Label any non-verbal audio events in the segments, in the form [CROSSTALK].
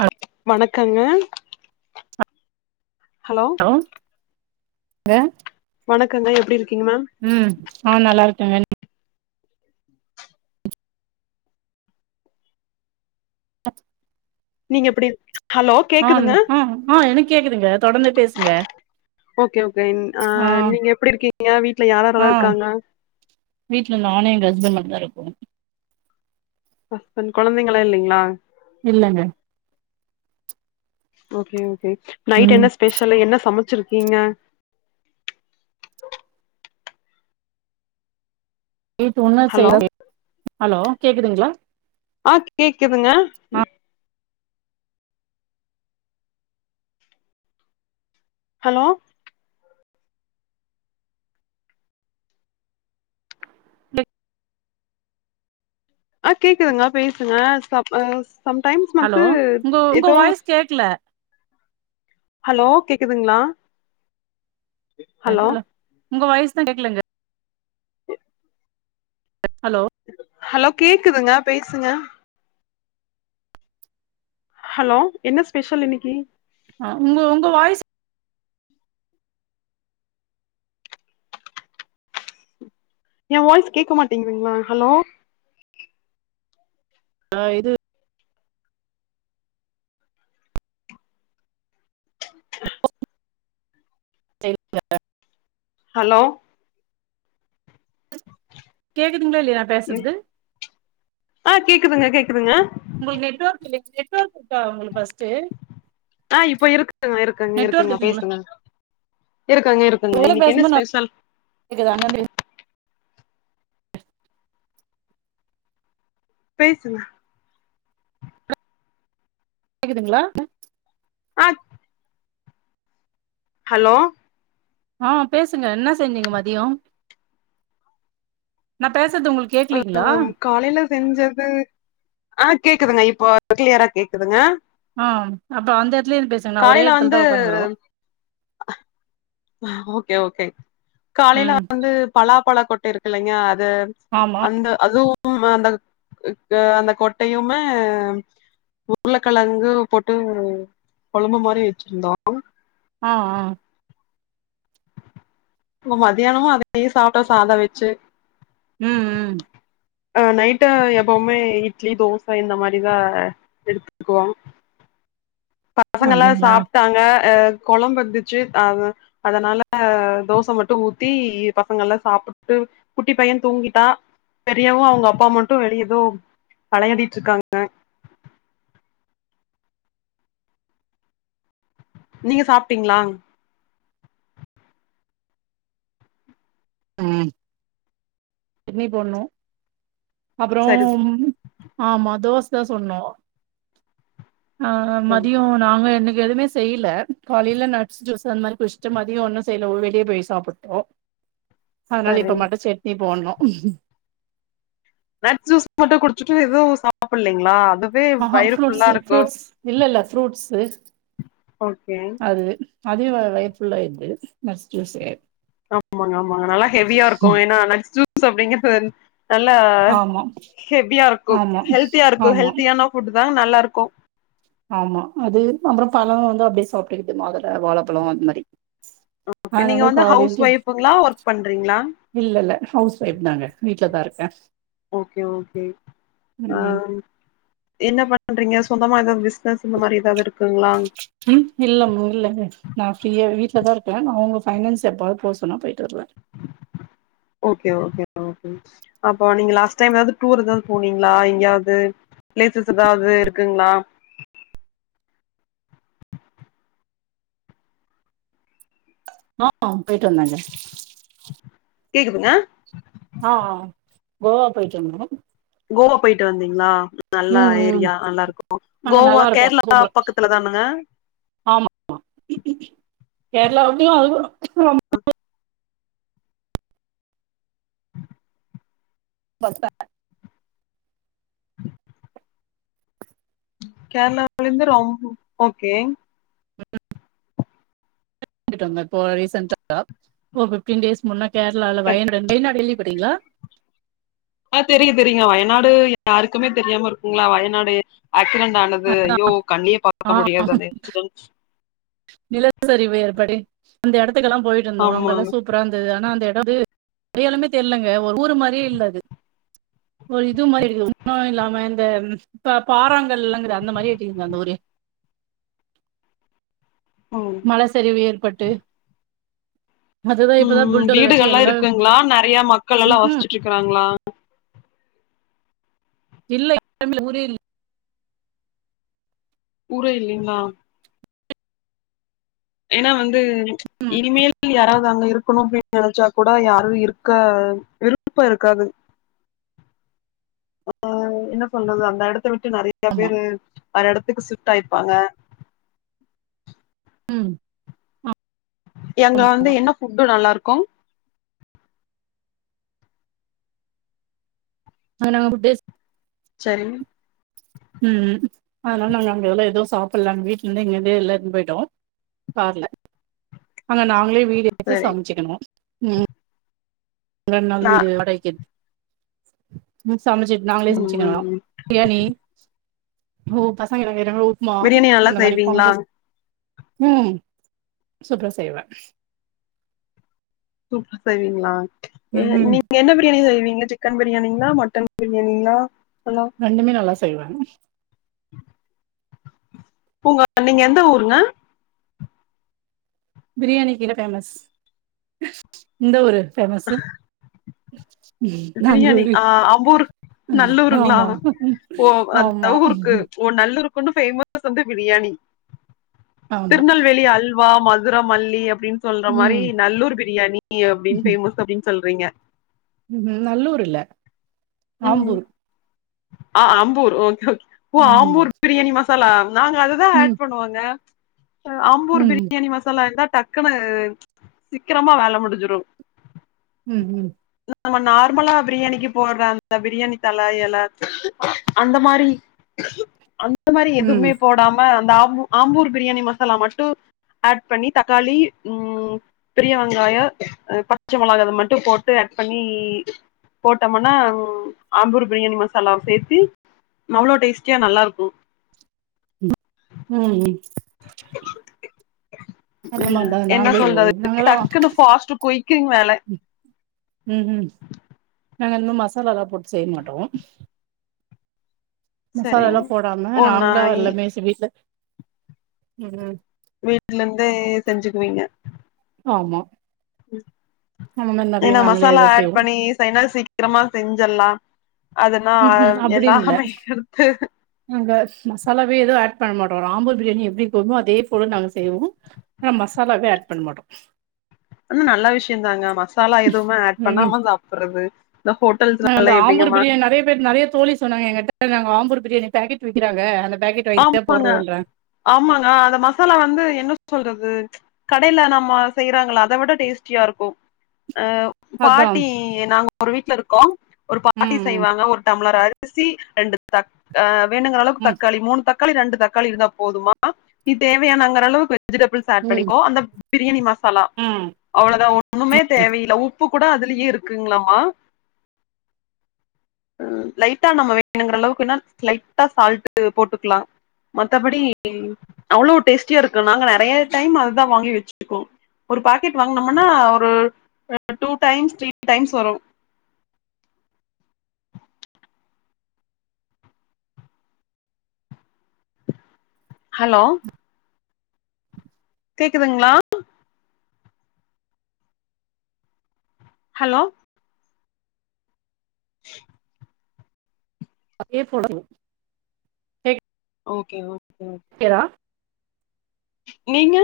Hello வணக்கங்க hello ங்க வணக்கங்க எப்டி இருக் ம் நா நல்லா இருக்காங்க நீங்க எப்டி ஹலோ ஆஹ் கேக்குதுங்க ஆ ஆ எனக் கேக்குதுங்க தொடந்து பேசுங்க ஓகே ஓகே அ ஆ நீங்க எப்டி இருக்கீங்க வீட்ல ஆ யாராரெல்லா இருக்காங்க வீட்ல நானு எங்க ஹஸ்பண்ட் மட்டுந்தா இருக்கோ ஹஸ்பண்ட் கொழந்தைங்கள்லா இல்லீங்களா இல்லங்க ஓகே ஓகே நைட் ம் என்ன ஸ்பெஷலு என்ன சமச்சிருக் கீங்க ஹலோ [UNINTELLIGIBLE] ஹலோ கேக்குதுங்களா ஆ கேக்குதுங்க ஆ ம் ஹலோ அ கேக்குதுங்க பேசுங்க சப் ஆ சம்டைம்ஸ் ஹலோ வந்து உங்க உங்க ஏதோ வாய்ஸ் கேக்கல ஹலோ கேக்குதுங்ளா ஹலோ உங்க வாய்ஸ் தா கேக்குலங்க ஹலோ ஹலோ கேக்குதுங்க பேசுங்க ஹலோ என்ன ஸ்பெஷல் இன்னிக்கி ஆ உங்க உங்க வாய்ஸ் எ வாய்ஸ் கேக்க மாட்டேங்குதுங்களா ஹலோ ஆ இது அஹ் செரிங்க ஹலோ கேக்குதுங்ளா இல்லையா ம் பேசற்து ஆ கேக்குதுங்க கேக்குதுங்க உங்களுக்கு நெட்வொர்க் இல்ல நெட்வொர்க் இருக்கா உங்ளுக்கு ஃபஸ் ஆ இப்போ இருக்குங்க இருக்குங்க நெட்வொர்க் இருக்குங்க இருக்குங்களா பேசுங்க இருக்குங்க இருக்குங்க எவ்ளோ இன்னைக்கு என்ன பேசும்போது நல்லா ஸ்பெஷல் கேக்குது அங்கருந்து பேசுங்க கேக்குதுங்களா ஆ ஹலோ ஆ பேசுங்க என்ன செஞ்சீங்க மதியொ நா பேச் அ ஆ காலையில செஞ்சது ஆ கேக்குதுங்க இ ப்போ கிளியரா கேக்குதுங்க ஆ அப்ப அந்த எடத்துலயே இருந்து பேசுங்க நா ஒரே காலையில எடத்துல வந்து தா உக்காந்துகுறோ அஹ் ஓகே ஓகே காலையில வந்து பலா பழா கொட்ட இருக்கு இல்லைங்கா அ அது ஆமா அந்த அதுவு [UNINTELLIGIBLE] அந்தக் க்கு அந்த கொட்டையுமே உருளக்கெழங்கு போட்டு கொழம்பு மாரி வெச்சிருந்தோ ஆ ஆ ம மாதியானமு அதே சாப்ட்டோ சாத வெச்சு ம் ம் அ நைட்டா எப்பவுமே இட்லி தோச இந்த மாரிதா எடுத்துட்டுத்க்குவோ பசங்கல்லா அப்டிங்களா சாப்ட்டாங்க அ கொழம்பு இருந்துச்சு ஆ அதனால தோச மட்டு ஊத்தி பசங்கல்லா சாப்புட்டுட் டு குட்டி பைய தூங்கிட்டா பெரியவு அவங்க அப்பா மட்டு வெளிய எதோ வெளையாடிட்ருக்காங்க நீங்க சாப்ட்டீங்களா ம் இட்னி போட்ணு அப்புறோ சரி ஆமா தோச சொன்னோ ஆ சரி மதியோ நாங்க என்னிக் கு எதுவுமே செய்யுல காலையில நட்ஸ் ஜூஸ் அந்த மாரி குச்சட்டு மதியோ ஒன்னு செய்ல உ வெளியே போய் சாப்பிட்டோ அதனால சரி இப்ப மட்டு சட்னி போட்னு நட் ஜூஸ் மட்டு குடிச்சுட்டு எதுவு சாப்பிட்ல இல்லைங்களா அது ஆஹ்ஹ ஃப்ரூடஸ் ஃரூட்ஸ் இல்ல இல்ல ஃப்ரூட்ஸ்ஸு ஓகே அதே வா வயிறு ஃபுல் ஆயிருது நட்ஸ் ஜூஸ்ஸே ஆமாங்க ஆமாங்க நல்லா ஹெவியா இருக்கு ஏன்னா நெக்் ஜூஸ் அப்டிங்குறது வந் நல்லா ஆமா, ஹெவியா இருக்கும் ஆமா, ஹெல்த்தியா இருக்கு ஆமா, ஹெல்த்தியான ஃபுட் தா நல்லா இருக் கு ஆமா அது அப்புறோ பழொ வந்து அப்டியே சாப்ட்டுக்கிட்டு மாதுல வாழைப்பழொ அந்த மாரி [UNINTELLIGIBLE] அதனால வந்து ஹவுஸ் காலேஜ் இப் ஒய்ஃபுங்களா ஒர்க் பண்றீங்களா இல்ல இல்ல ஹவுஸ் ஒய்ஃப் நானு வீ ட்ல தா இருப்பே ஒகே ஒகே அ ம். என்ன பண்றீங்க சொந்தமா ஏதாவது பிஸ் உம் இல்லமு இல்லமு நா ஃப்ரீயா வீட் வீட்லதா இருக்க நா அவங்க ஃபைனான்ஸ் எப்பாவது போ சொன்னா போயிட்டு வருவ ஓகே ஓகே ஓகே அப்போ நீங்க லாஸ்ட் டைம் ஏதாவது டூர் ஏதாவது போனீங்களா எங்கேயாவது பிளேசஸ் ஏதாவது இருக்குங்களா ஆஹ் போய்ட்டு வந்தாக கேக்குதுங்க ஆஹ் கோவ போய்ட்டு வந்த கோவா போயிட்டு வந்தீங்களா நல்லா ம், ம். ஏரியா நல்லா இருக்கு அங்க கோவா கேரளா பக்கத்துல தானுங்க ஆமாமா கேரளா [INAUDIBLE] [UNINTELLIGIBLE] கேரளாவில இருந்து ரொம்ப ஓகே ம் ங்க இ ரீசொ ஃபிஃப்டீன் டேஸ் முன்னா கேரளாலல வயநாடு வயநாடு கேள்விப்பட்ருக்கீங்களா ஆஹ் தெரியு தெரியு வயநாடு யாருக்குமே தெரியாம இருக்குங்களா வயநாடு ஆக்சுவல ஆனது ஐயோ கண்ணுலயே பார்க்க முடியாது அந்த இன்சிடென்ட்ஸ் நிலசரிவு ஏற்படி அந்த இடத்துக்கெல்லா போயிட்டு வந்தோ அங்க எல்லா ஆமாங்க. சூப்பரா இருந்தது ஆனா அந்த து அடயாலமே தெரியலங்க ஒரு ஊரு மாரியே இல்ல அது ஒரு இது மாரி இருக்குது ஒன்னு இல்லாம இந்த ப பாராங்கலங்குதே அந்த மாரி [UNINTELLIGIBLE] அந்த ஊரே ம். மல சரிவு ஏற்பட்டு அதுதா இப்பதா உம் புல்டோசர் வச்சு வீடுகள்ல்லா எல்லா இருக்குங்களா நறைய மக்கள் எல்லா ம்ஹும் வசிச்சுட்டு இருக்கிறாங்களா இல்லவ் [UNINTELLIGIBLE] ஊரே ஊரே இல்லீங்களா ஏன்னா வந்து இனிமேல் யாராவது அங்க இருக்கணு அப்டின்னு நெனைச்சா கூட யாரு இருக்க க விருப்ப இருக்காது அஹ் என்ன சொல்றது அந்த எடத்துல நெறைய ஆமா பேரு வேற எடத்துக்கு ஷிஃப்ட் ஆயிருப்பாங்க ம் ஆ எங்க வந்து என்ன ஃபுட்டு நல்லா இருக்கு ஆ நாங்க [UNINTELLIGIBLE] சேரி உம் அதனால நாங்க அங்க எல்ல எதுவு சாப்பிலா அங்க வீட்டுல இருந்தே இங்க இருந்தே எல்லா எடுத்துனு போயிட்டோ காருல அங்க நாங்களே வீடு எடுத்து சரி சமைச்சுக்கனோ உம் எவ்ளோ நாள் நா வீடு வடைக்கு எடுத்து ம் சமைச்ச நாங்களே ம் ம் சமைச்சிக்னோ ம் பிரியாணி ஒ பசங்க [UNINTELLIGIBLE] ரவா உப்புமா பிரியாணி நல்லா அந்த மாரி செய்வீங்களா [UNINTELLIGIBLE] உம் சூப்ரா செய்வ சூப்பர் செய்வீங்களா அ ம் நீங்க என்ன பிரியாணி செய்வீங் நீங்க சிக்கன் பிரியாணிங்களா மட்டன் பிரியாணிங்களா ஹலோ ரெண்டுமே நல்லா செய்வாங் உங்க நீங்க எந்த ஊருங்க பிரியாணிக்குன பேமஸ் இந்த ஊரு பேமஸு பிரியாணி ஆஹ் ஆம்பூர் நல்லூருங்களா ஆமா ஓ ஆமா [UNINTELLIGIBLE] ஓ நல்லூரு கொனு பேமஸ் வந்து பிரியாணி ஆமா திருநெல்வேலி அல்வா மதுர மல்லி அப்டின்னு சொல்ற மாரி ம் நல்லூர் பிரியாணி அப்டின்னு பேமஸ் அப்டின்னு சொல்றீங்க ம் நல்லூர் இல்ல ம் ஆம்பூர் ஆ அம்பூர் ஓகே கே ஓ ம் ஆம்பூர் பிரியாணி மசாலா நாங்க அதுதா ம் ஆட் பண்ணுவாங்க அம்பூர் ம் பிரியாணி மசாலா தா டக்குன்னு சீக்கிரமா வேல முடிஞ்சிடு உம் உம் நம்ம நார்மலா பிரியாணிக்கு போடறா அந் அந்த பிரியாணி தல எல அந்த மாரி அந் இந்த மாரி ம் எதுவுமே போடாம அந்த ஆம்ப ஆம்பூர் பிரியாணி மசாலா மட்டு ஆட் பண்ணி தக்காளி உம் பெரிய வெங்காயோ பச்ச மொளக இது மட்டு போட்டு் பண்ணி போட்டோம்னா ஆம்பூர் பிரியாணி மசாலாவ சேத்தி அவ்ளோ டேஸ்ட்டியா நல்லா இருக்கு உம் உம் அந்த உம் மாரிதா என்ன நாங்களே செய்வோ சொல்றது நாங்கல்லா டக்குன்னு ஃப்ஸ்ட் குய்கீங்க வேல உம் உம் நாங்க இன்னு மசாலல்லா போட்டு செய்ய மாட்டோ மசாலா சரிங் எல்லா போடாம ஒன்னா நாங்களா எல்லாமே செ வீட்டுல உம் வீட்டுல இருந்தே செஞ்சுக்குவீங்க ஆமா அந்த மாரி நெறைய ஏன்னா நாங்களே மசாலா எதா ஆட் செய்வோ பண்ணி சைனால் சீக்கிரமா செஞ்சலாம் அதென்ன ம்ஹூம் அப்டின்னு இல்ல எல்லாமே எடுத்து நாங்க மசாலாவே ஏதோ ஆட் பண்ண மாட்டோம் ஆம்பூர் பிரியாணி எப்படி போயமோ அதே போல நாங்க செய்வோம் ஆனா மசாலாவே ஆட் பண்ண மாட்டோ அந்த நல்ல விஷயம் தாங்க மசாலா எதுவுமே ஆட் ம் பண்ணாம சாப்பிடுறது நாங்க அந்த ஆம்பூர் பிரியாணி நிறைய பேர் நிறைய தோழி சொன்னாங்க எங்கிட்ட நாங்க ஆம்பூர் பிரியாணி பாக்கெட் விக்கிறாங்க அந்த பேக்கெட் வாங்கிதா ஆமாங்க போடுறோன்றாங்க ஆமாங்க அந்த மசாலா வந்து என்ன சொல்றது கடையில நம்ம செய்யறாங்களா அத விட டேஸ்டியா இருக்கும் அ அதா பாட்டி நாங்க ஒரு வீட்ல இருக்கோம் ஒரு பாட்டி ம் ம் செய்வாங்க ஒரு டம்ளர் ஆ ரிசி ரெண்டு தட் வேணண்டுங்கிற அளவுக்கு ம் தக்க மூணு தக்காளி ரெண்டு தக்காளி இருந்தா போதுமா நீ தேவையான அங்க அளவுக்கு வெஜிடபிள்ஸ் அது ம் பண்ணிக்கோ அந்த பிரியாணி மசாலா ம் அவ்வளோதா ஒண்ணுமே தேவையில்ல உப் பு கூட அதுலயே இருக்குங்களாமா உம் லைட்டா நம்ம வேணுங்கிற அளவுக்குனா லைட்டா சால்ட்டு போட்டுக்கலா மத்தபடி அவ்வளவு டேஸ்டியா இருக்கு நாங்க நிறைய டைம் அதுதா வாங்கி வச்சிருக்கோ ஒரு பாக்கெட் வாங்கினம்னா ஒரு டூ டைம்ஸ் த்ரீ டைம்ஸ் வரும் ஹலோ கேக்குதுங்களா ஹலோ அப்படியே போடனு கேக் ஓகே ஓகே ஓகே ஹெரா நீங்க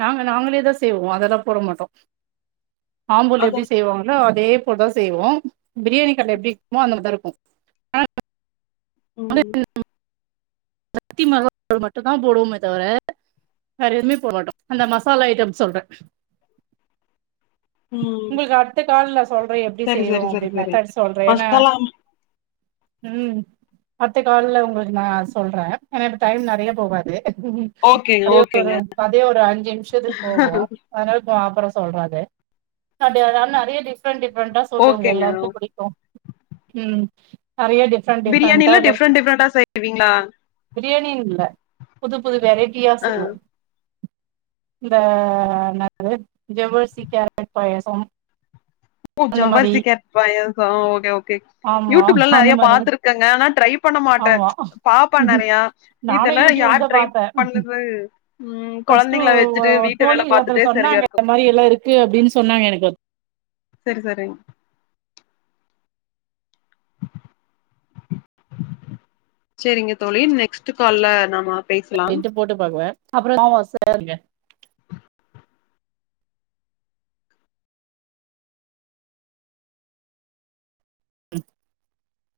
நாங்க நாங்களே தா செய்வோம் அதெல்லாம் போட மாட்டோம் ஆம்பூர்ல அத எப்படி செய்வாங்களோ அதே போட்டுதா செய்வோம் பிரியாணி கடல எப்படி இருக்குமோ அந்த மாதிரிதா இருக்கும் ஆனா உம் சத்தி ம மட்டு தா போடுவோமே தவிர வேற எதுவுமே போட மாட்டோ அந்த மசாலா ஐட்டம் சொல்றே ம் உங்களுக்கு அடுத்த காலல சொல்றே எப்டி சரி செய்யறோ சரி சரி அப்டினு சரி மெத்தட் சொல்றே ஏன்னா மசாலா உம் அடுத்த காலல உங்களுக்கு நா சொல்றேன் ஏன்னா இப்ப டைம் நிறைய போகாது ம் ஓகேங்க அதே ஒரு ஓகேங்க அதே ஒரு அஞ்சு நிமிஷத்துக்கு போகோ அதனால அப்புறோ சொல்ற அத டிஃப்ரெண்டா சொல்லு உங்க ஓகேங்க எல்லாருக்கோ புடிக்கோ நறைய டிஃப்ரெண்ட் டிஃப்ரெண்ட் இல்ல டிஃப்ரெண்ட் டிஃப்ரெண்டா செய்வீங்களா பிரியாணின்னு இல்ல புது புது வெரைட்டியா ஆ செய்வோ இந்த என்னது ஜவ்வசி கேரட் பாயசம் ஓ அந்த மாரி ஜவ்வரிசி கேரட் பாயாசோ ஆ ஓகே ஓகே ஆமா யூடியூப்ல எல்லா அந்த நெறைய மாரி பாத்திருக்கங்க ஆனா ட்ரை பண்ண மாட்டே ஆமா பாப்பே நறைய நானு இதெல்லாம் யார் ட்ரை பண்ணது ஃபஸ்ட்டு ஒ தோழி ஒருத்தர் பாத்துட்டே சரியா சொன்னாங்க இருக்கு இந்த மாரி எல்லா இருக்கு அப்டின்னு சொன்னாங்க எனக்கு செரி செரி சேரிங்க தோழி நெக்ஸ்ட் கால்ல நாம்ம இது போட்டு பாண்ணுவே அப்புறோ [UNINTELLIGIBLE] ம்